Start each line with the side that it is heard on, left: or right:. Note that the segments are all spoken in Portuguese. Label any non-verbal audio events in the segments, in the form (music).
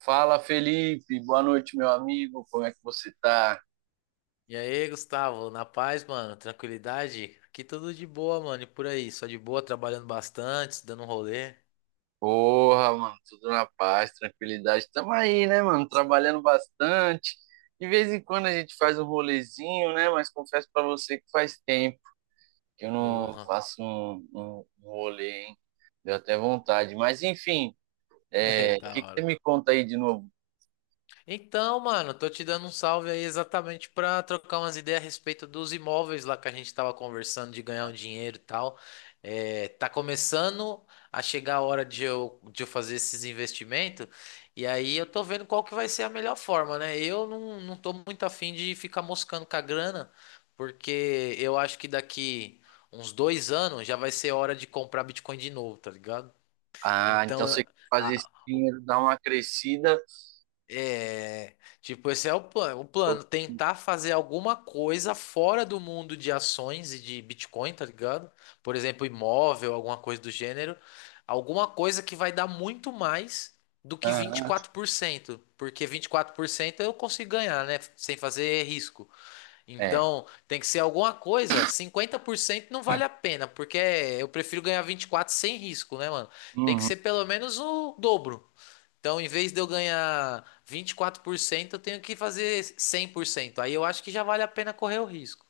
right: Fala, Felipe. Boa noite, meu amigo. Como é que você tá?
left: E aí, Gustavo, na paz, mano, tranquilidade? Aqui tudo de boa, mano, e por aí, só de boa, trabalhando bastante, dando um rolê.
right: Porra, mano, tudo na paz, tranquilidade. Tamo aí, né, mano? Trabalhando bastante. De vez em quando a gente faz um rolezinho, né? Mas confesso pra você que faz tempo que eu não
left: Porra,
right: faço um rolê, hein? Deu até vontade. Mas, enfim,
left: (laughs) é
right: o
left: da
right: que que você
left: hora.
right: me conta aí de novo?
left: Então, mano, tô te dando um salve aí exatamente pra trocar umas ideias a respeito dos imóveis lá que a gente tava conversando de ganhar um dinheiro e tal. É, tá começando a chegar a hora de eu fazer esses investimentos e aí eu tô vendo qual que vai ser a melhor forma, né? Eu não tô muito afim de ficar moscando com a grana, porque eu acho que daqui uns dois anos já vai ser hora de comprar Bitcoin de novo, tá ligado?
right: Ah,
left: Então,
right: então você quer fazer esse
left: a-
right: dinheiro dar uma crescida?
left: é, tipo, esse é o plano. O plano, tentar fazer alguma coisa fora do mundo de ações e de Bitcoin, tá ligado? Por exemplo, imóvel, alguma coisa do gênero. Alguma coisa que vai dar muito mais do que vinte e
right: Ah,
left: quatro por cento. Porque 24% eu consigo ganhar, né? Sem fazer risco.
right: é.
left: Então, tem que ser alguma coisa. Cinquenta por cento não vale a pena, porque eu prefiro ganhar 24 sem risco, né, mano? Tem que
right: Uhum.
left: ser pelo menos o dobro. Então, em vez de eu ganhar 24%, eu tenho que fazer 100%. Aí eu acho que já vale a pena correr o risco.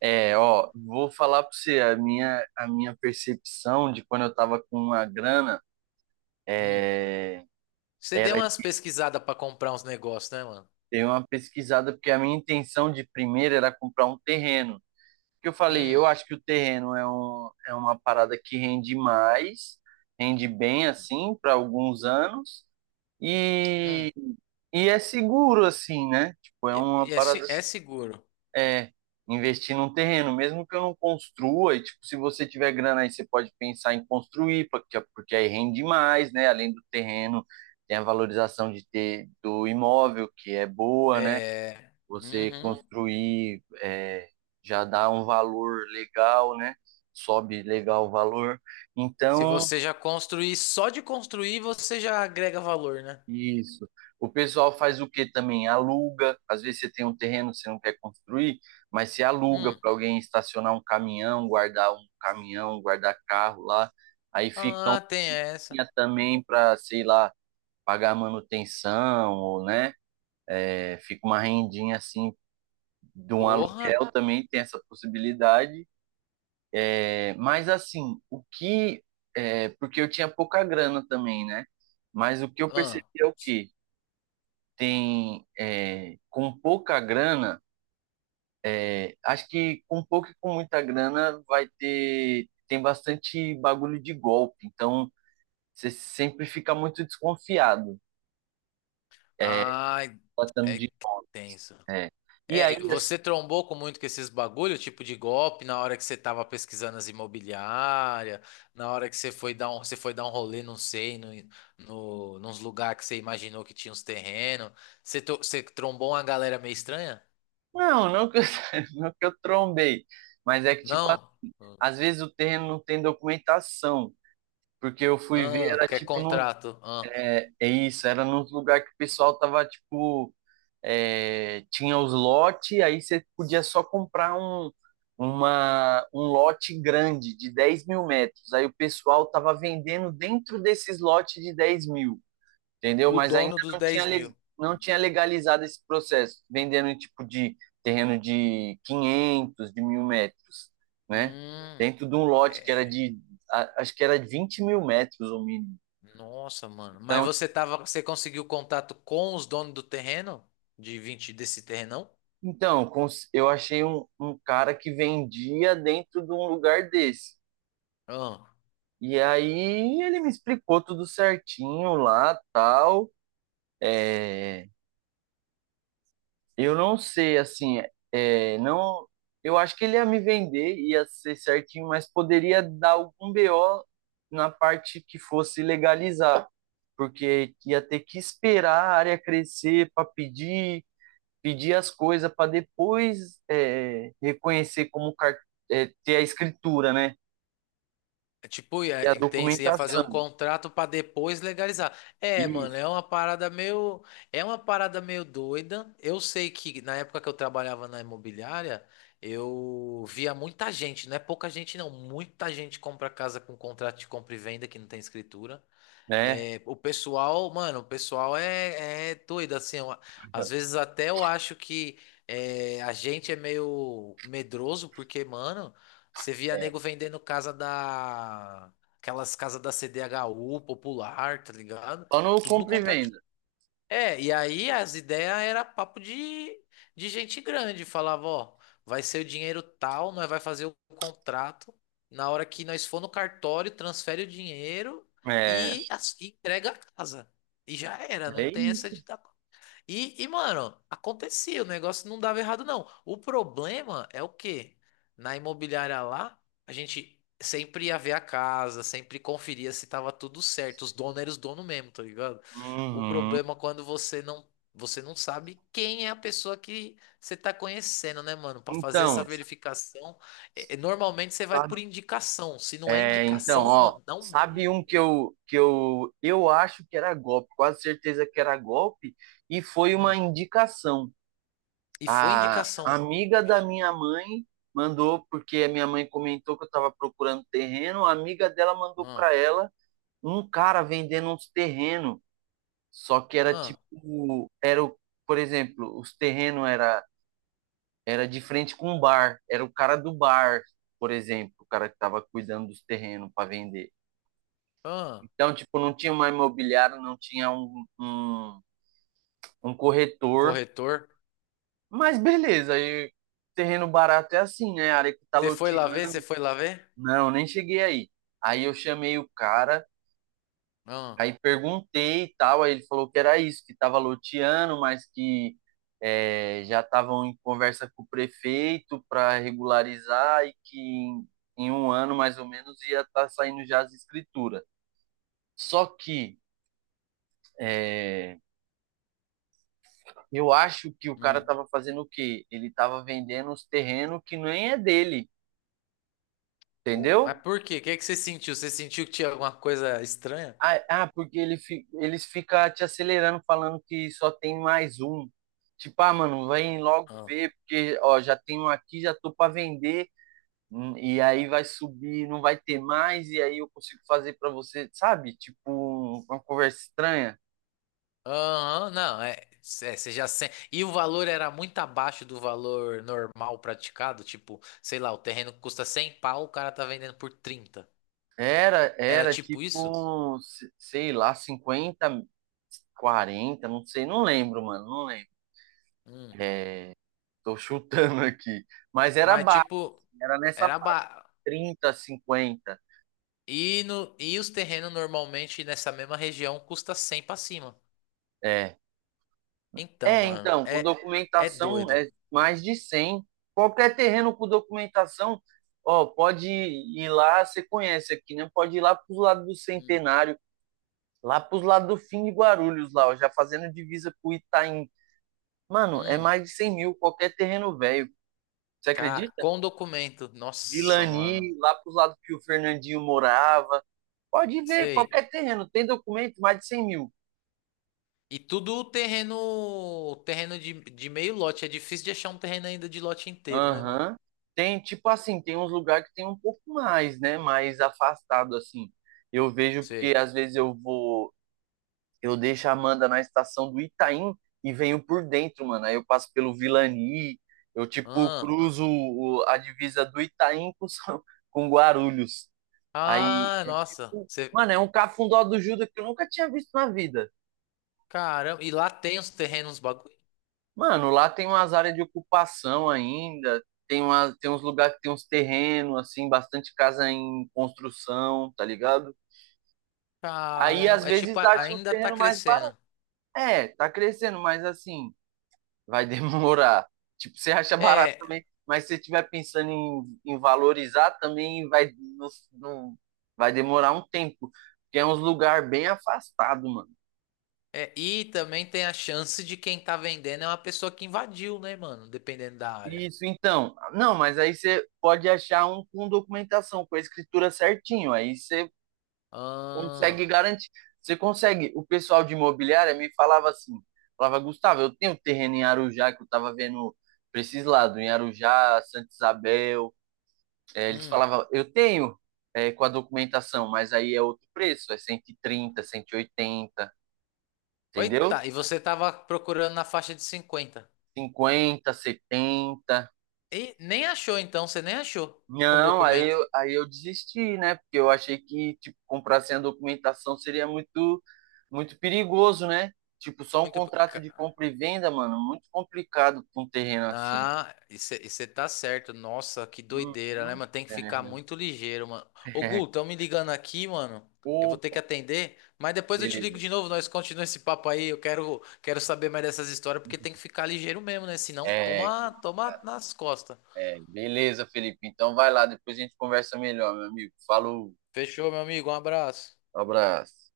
right: É, ó, vou falar para você a minha percepção de quando eu tava com uma grana,
left: Hum.
right: é,
left: Você deu
right: era
left: umas pesquisadas para comprar uns negócios, né, mano?
right: ter uma pesquisada, porque a minha intenção de primeiro era comprar um terreno. Que eu falei,
left: Hum,
right: eu acho que o terreno é uma parada que rende mais, rende bem assim para alguns anos,
left: hum.
right: e, e é seguro assim, né? Tipo, é uma
left: E é,
right: parada
left: é seguro.
right: é investir num terreno, mesmo que eu não construa, e tipo, se você tiver grana aí, você pode pensar em construir, porque aí rende mais, né? Além do terreno, tem a valorização de ter do imóvel, que é boa, né?
left: É.
right: Você
left: Uhum.
right: construir já dá um valor legal, né? Sobe legal o valor.
left: Se
right: Então,
left: você já construir, só de construir você já agrega valor, né?
right: isso. O pessoal faz o que também? Aluga. Às vezes você tem um terreno que você não quer construir, mas você aluga
left: Hum.
right: para alguém estacionar um caminhão, guardar carro lá. Aí fica um
left: Ah, tem essa.
right: dinheiro também para, sei lá, pagar manutenção, ou, né? É, fica uma rendinha assim de um
left: Porra.
right: aluguel também tem essa possibilidade. É, mas assim, o que. É, porque eu tinha pouca grana também, né? Mas o que eu percebi
left: Ah.
right: é o quê? Tem com pouca grana, acho que com pouco e com muita grana vai ter tem bastante bagulho de golpe, então você sempre fica muito desconfiado, é,
left: Ai,
right: tratando
left: é que
right: de
left: tenso.
right: é. E aí
left: É,
right: assim,
left: você trombou com muito com esses bagulho, tipo de golpe, na hora que você tava pesquisando as imobiliárias, na hora que você foi dar um, você foi dar um rolê, não sei, no, no, nos lugares que você imaginou que tinha uns terrenos. Você, você trombou uma galera meio estranha?
right: não, (laughs) não que eu trombei, mas é que tipo
left: Não?
right: às vezes o terreno não tem documentação, porque eu fui ver
left: Ah,
right: era
left: quer contrato? Ah,
right: é, é isso, era num lugar que o pessoal tava tipo tinha os lotes, aí você podia só comprar um lote grande de 10 mil metros. Aí o pessoal estava vendendo dentro desses lotes de 10 mil, entendeu?
left: o
right: Mas ainda
left: dono dos
right: não tinha,
left: 10 mil.
right: não tinha legalizado esse processo, vendendo em tipo de terreno de 500 de mil metros, né?
left: Hum,
right: Dentro de um lote que era
left: é,
right: de, acho que era de 20 mil metros o mínimo.
left: nossa, mano. Mas
right: Então,
left: você tava, você conseguiu contato com os donos do terreno? De 20 desse terrenão?
right: então, eu achei um cara que vendia dentro de um lugar desse.
left: Ah.
right: E aí ele me explicou tudo certinho lá, tal. É, eu não sei, assim, é, não, eu acho que ele ia me vender, ia ser certinho, mas poderia dar algum BO na parte que fosse legalizar, porque ia ter que esperar a área crescer para pedir, pedir as coisas para depois reconhecer ter a escritura, né?
left: É. Tipo,
right: E a
left: ia, entende? Você ia fazer
right: documentação.
left: um contrato pra depois legalizar. É, mano,
right: Isso,
left: é uma parada meio doida. Eu sei que na época que eu trabalhava na imobiliária, eu via muita gente, não é pouca gente não, muita gente compra casa com contrato de compra e venda que não tem escritura.
right: né?
left: É, o pessoal, mano, o pessoal é, é doido, assim, às vezes até eu acho que é, a gente é meio medroso, porque, mano, você via
right: É.
left: nego vendendo casa da... Aquelas casas da CDHU popular, tá ligado?
right: Só no
left: Tudo no
right: compra e
left: contato
right: venda.
left: é, e aí as ideias era papo de gente grande. Falava, ó, vai ser o dinheiro tal, nós vai fazer o contrato. Na hora que nós for no cartório, transfere o dinheiro
right: É,
left: e, e entrega a casa. E já era, não
right: é
left: tem essa de
right: isso.
left: dar e, mano, acontecia, o negócio não dava errado, não. O problema é o quê? Na imobiliária lá, a gente sempre ia ver a casa, sempre conferia se tava tudo certo. Os donos eram os donos mesmo, tá ligado? O
right: Uhum.
left: problema é quando você não sabe quem é a pessoa que você tá conhecendo, né, mano? Pra fazer essa
right: Então,
left: verificação, normalmente você vai por
right: sabe-
left: indicação. Se não é
right: então,
left: indicação,
right: ó,
left: mano, dá um
right: sabe um
left: medo.
right: que eu acho que era golpe, quase certeza que era golpe, e foi uma
left: Hum.
right: indicação.
left: E foi
right: A
left: indicação.
right: amiga da
left: Vixe.
right: minha mãe mandou porque a minha mãe comentou que eu estava procurando terreno, a amiga dela mandou
left: Ah,
right: para ela um cara vendendo uns terrenos. Só que era
left: ah,
right: tipo, por exemplo, os terrenos era de frente com um bar, era o cara do bar, por exemplo, o cara que estava cuidando dos terrenos para vender.
left: ah.
right: Então, tipo, não tinha uma imobiliária, não tinha um
left: Um
right: corretor,
left: corretor.
right: mas beleza, aí terreno barato é assim, né? A área que tá
left: Você foi lá ver? Você
right: loteando.
left: foi lá ver?
right: Não, nem cheguei aí. Aí eu chamei o cara.
left: Não.
right: Aí perguntei e tal, aí ele falou que era isso, que estava loteando, mas que já estavam em conversa com o prefeito para regularizar e que em um ano mais ou menos ia estar saindo já as escrituras. Só que eh, eu acho que o cara
left: Hum.
right: estava fazendo o quê? Ele estava vendendo os terrenos que nem é dele,
left: Pô, mas
right: entendeu?
left: por quê? O que é que você sentiu? Você sentiu que tinha alguma coisa estranha?
right: Porque ele, eles ficam te acelerando, falando que só tem mais um. Tipo, ah, mano, vem logo
left: Ah.
right: ver, porque, ó, já tem um aqui, já tô pra vender, e aí vai subir, não vai ter mais, e aí eu consigo fazer pra você, sabe? Tipo, uma conversa estranha.
left: Aham, não, é, é, você já sente. E o valor era muito abaixo do valor normal praticado? Tipo, sei lá, o terreno custa 100 pau, o cara tá vendendo por trinta.
right: Era,
left: Era
right: era
left: tipo isso?
right: tipo, se- sei lá, 50, 40, não sei, não lembro, mano, não lembro.
left: Hum.
right: Tô chutando aqui. Mas era
left: Mas
right: baixo,
left: tipo,
right: assim, era nessa
left: era
right: faixa,
left: ba...
right: trinta cinquenta.
left: E, no, e os terrenos normalmente nessa mesma região custa 100 pra cima.
right: É.
left: Então,
right: É,
left: mano,
right: então, com
left: é, é
right: documentação
left: doido.
right: é mais de 100. Qualquer terreno com documentação, ó, pode ir lá, você conhece aqui, né? Pode ir lá para os lados do
left: Hum.
right: Centenário, lá para os lados do fim de Guarulhos, lá, ó, já fazendo divisa com o Itaim. Mano, é
left: Hum,
right: mais de 100 mil qualquer terreno velho. Você acredita?
left: com documento. Nossa, mano.
right: Vilani, lá para os lados que o Fernandinho morava. Pode ver,
left: Sei.
right: qualquer terreno tem documento, mais de 100 mil.
left: E tudo terreno, de meio lote. É difícil de achar um terreno ainda de lote inteiro, né, mano?
right: Aham. Tem, tipo assim, tem uns lugares que tem um pouco mais, né? Mais afastado, assim. Eu vejo porque
left: Sei.
right: às vezes eu vou, eu deixo a Amanda na estação do Itaim e venho por dentro, mano. Aí eu passo pelo Vilani, eu, tipo,
left: Ah,
right: a divisa do Itaim com, (laughs) com Guarulhos. Aí
left: ah,
right: é
left: nossa.
right: tipo,
left: Você,
right: mano, é um cafundó do Judas que eu nunca tinha visto na vida.
left: caramba. E lá tem os terrenos, bagulho.
right: Mano, lá tem umas áreas de ocupação ainda, tem, tem uns lugares que tem uns terrenos, assim, bastante casa em construção, tá ligado? Aí às
left: Caramba. É
right: vezes
left: tipo,
right: dá um
left: ainda tá
right: terreno mais barato.
left: crescendo.
right: É, tá crescendo, mas assim, vai (laughs) demorar. Tipo, você acha barato
left: É,
right: também, mas se você estiver pensando em valorizar também, vai, não, não- vai demorar um tempo, porque é uns lugar bem afastado, mano.
left: é. E também tem a chance de quem tá vendendo é uma pessoa que invadiu, né, mano? Dependendo da área.
right: Isso, então. Não, mas aí você pode achar um com documentação, com a escritura certinho. Aí você
left: Ah,
right: consegue garantir. Você consegue. O pessoal de imobiliária me falava assim: falava, Gustavo, eu tenho terreno em Arujá que eu tava vendo pra esses lados, em Arujá, Santa Isabel. É, eles
left: hum.
right: falavam, eu tenho com a documentação, mas aí é outro preço, é cento cento e trinta cento e oitenta,
left: Oita,
right: entendeu?
left: e você tava procurando na faixa de cinquenta.
right: Cinquenta setenta.
left: E nem achou, então, você nem achou com
right: Não,
left: documento.
right: aí eu desisti, né? Porque eu achei que, tipo, comprar sem a documentação seria muito, muito perigoso, né? Tipo, só um
left: Muito.
right: contrato de compra e venda, mano, muito complicado com um terreno assim.
left: Na, e você tá certo. Nossa, que doideira, né,
right: Uhum.
left: mano? Tem que ficar
right: É.
left: muito ligeiro, mano. Ô, Gu, estão
right: (laughs)
left: me ligando aqui, mano. Eu vou ter que
right: Opa,
left: atender, mas depois eu te ligo de
right: beleza.
left: novo, nós continuamos esse papo aí. Quero saber mais dessas histórias, porque tem que ficar ligeiro mesmo, né? Senão,
right: É,
left: toma nas costas.
right: beleza, Felipe. Então vai lá, depois a gente conversa melhor, meu amigo. Falou,
left: Fechou, meu amigo. Um abraço.
right: abraço.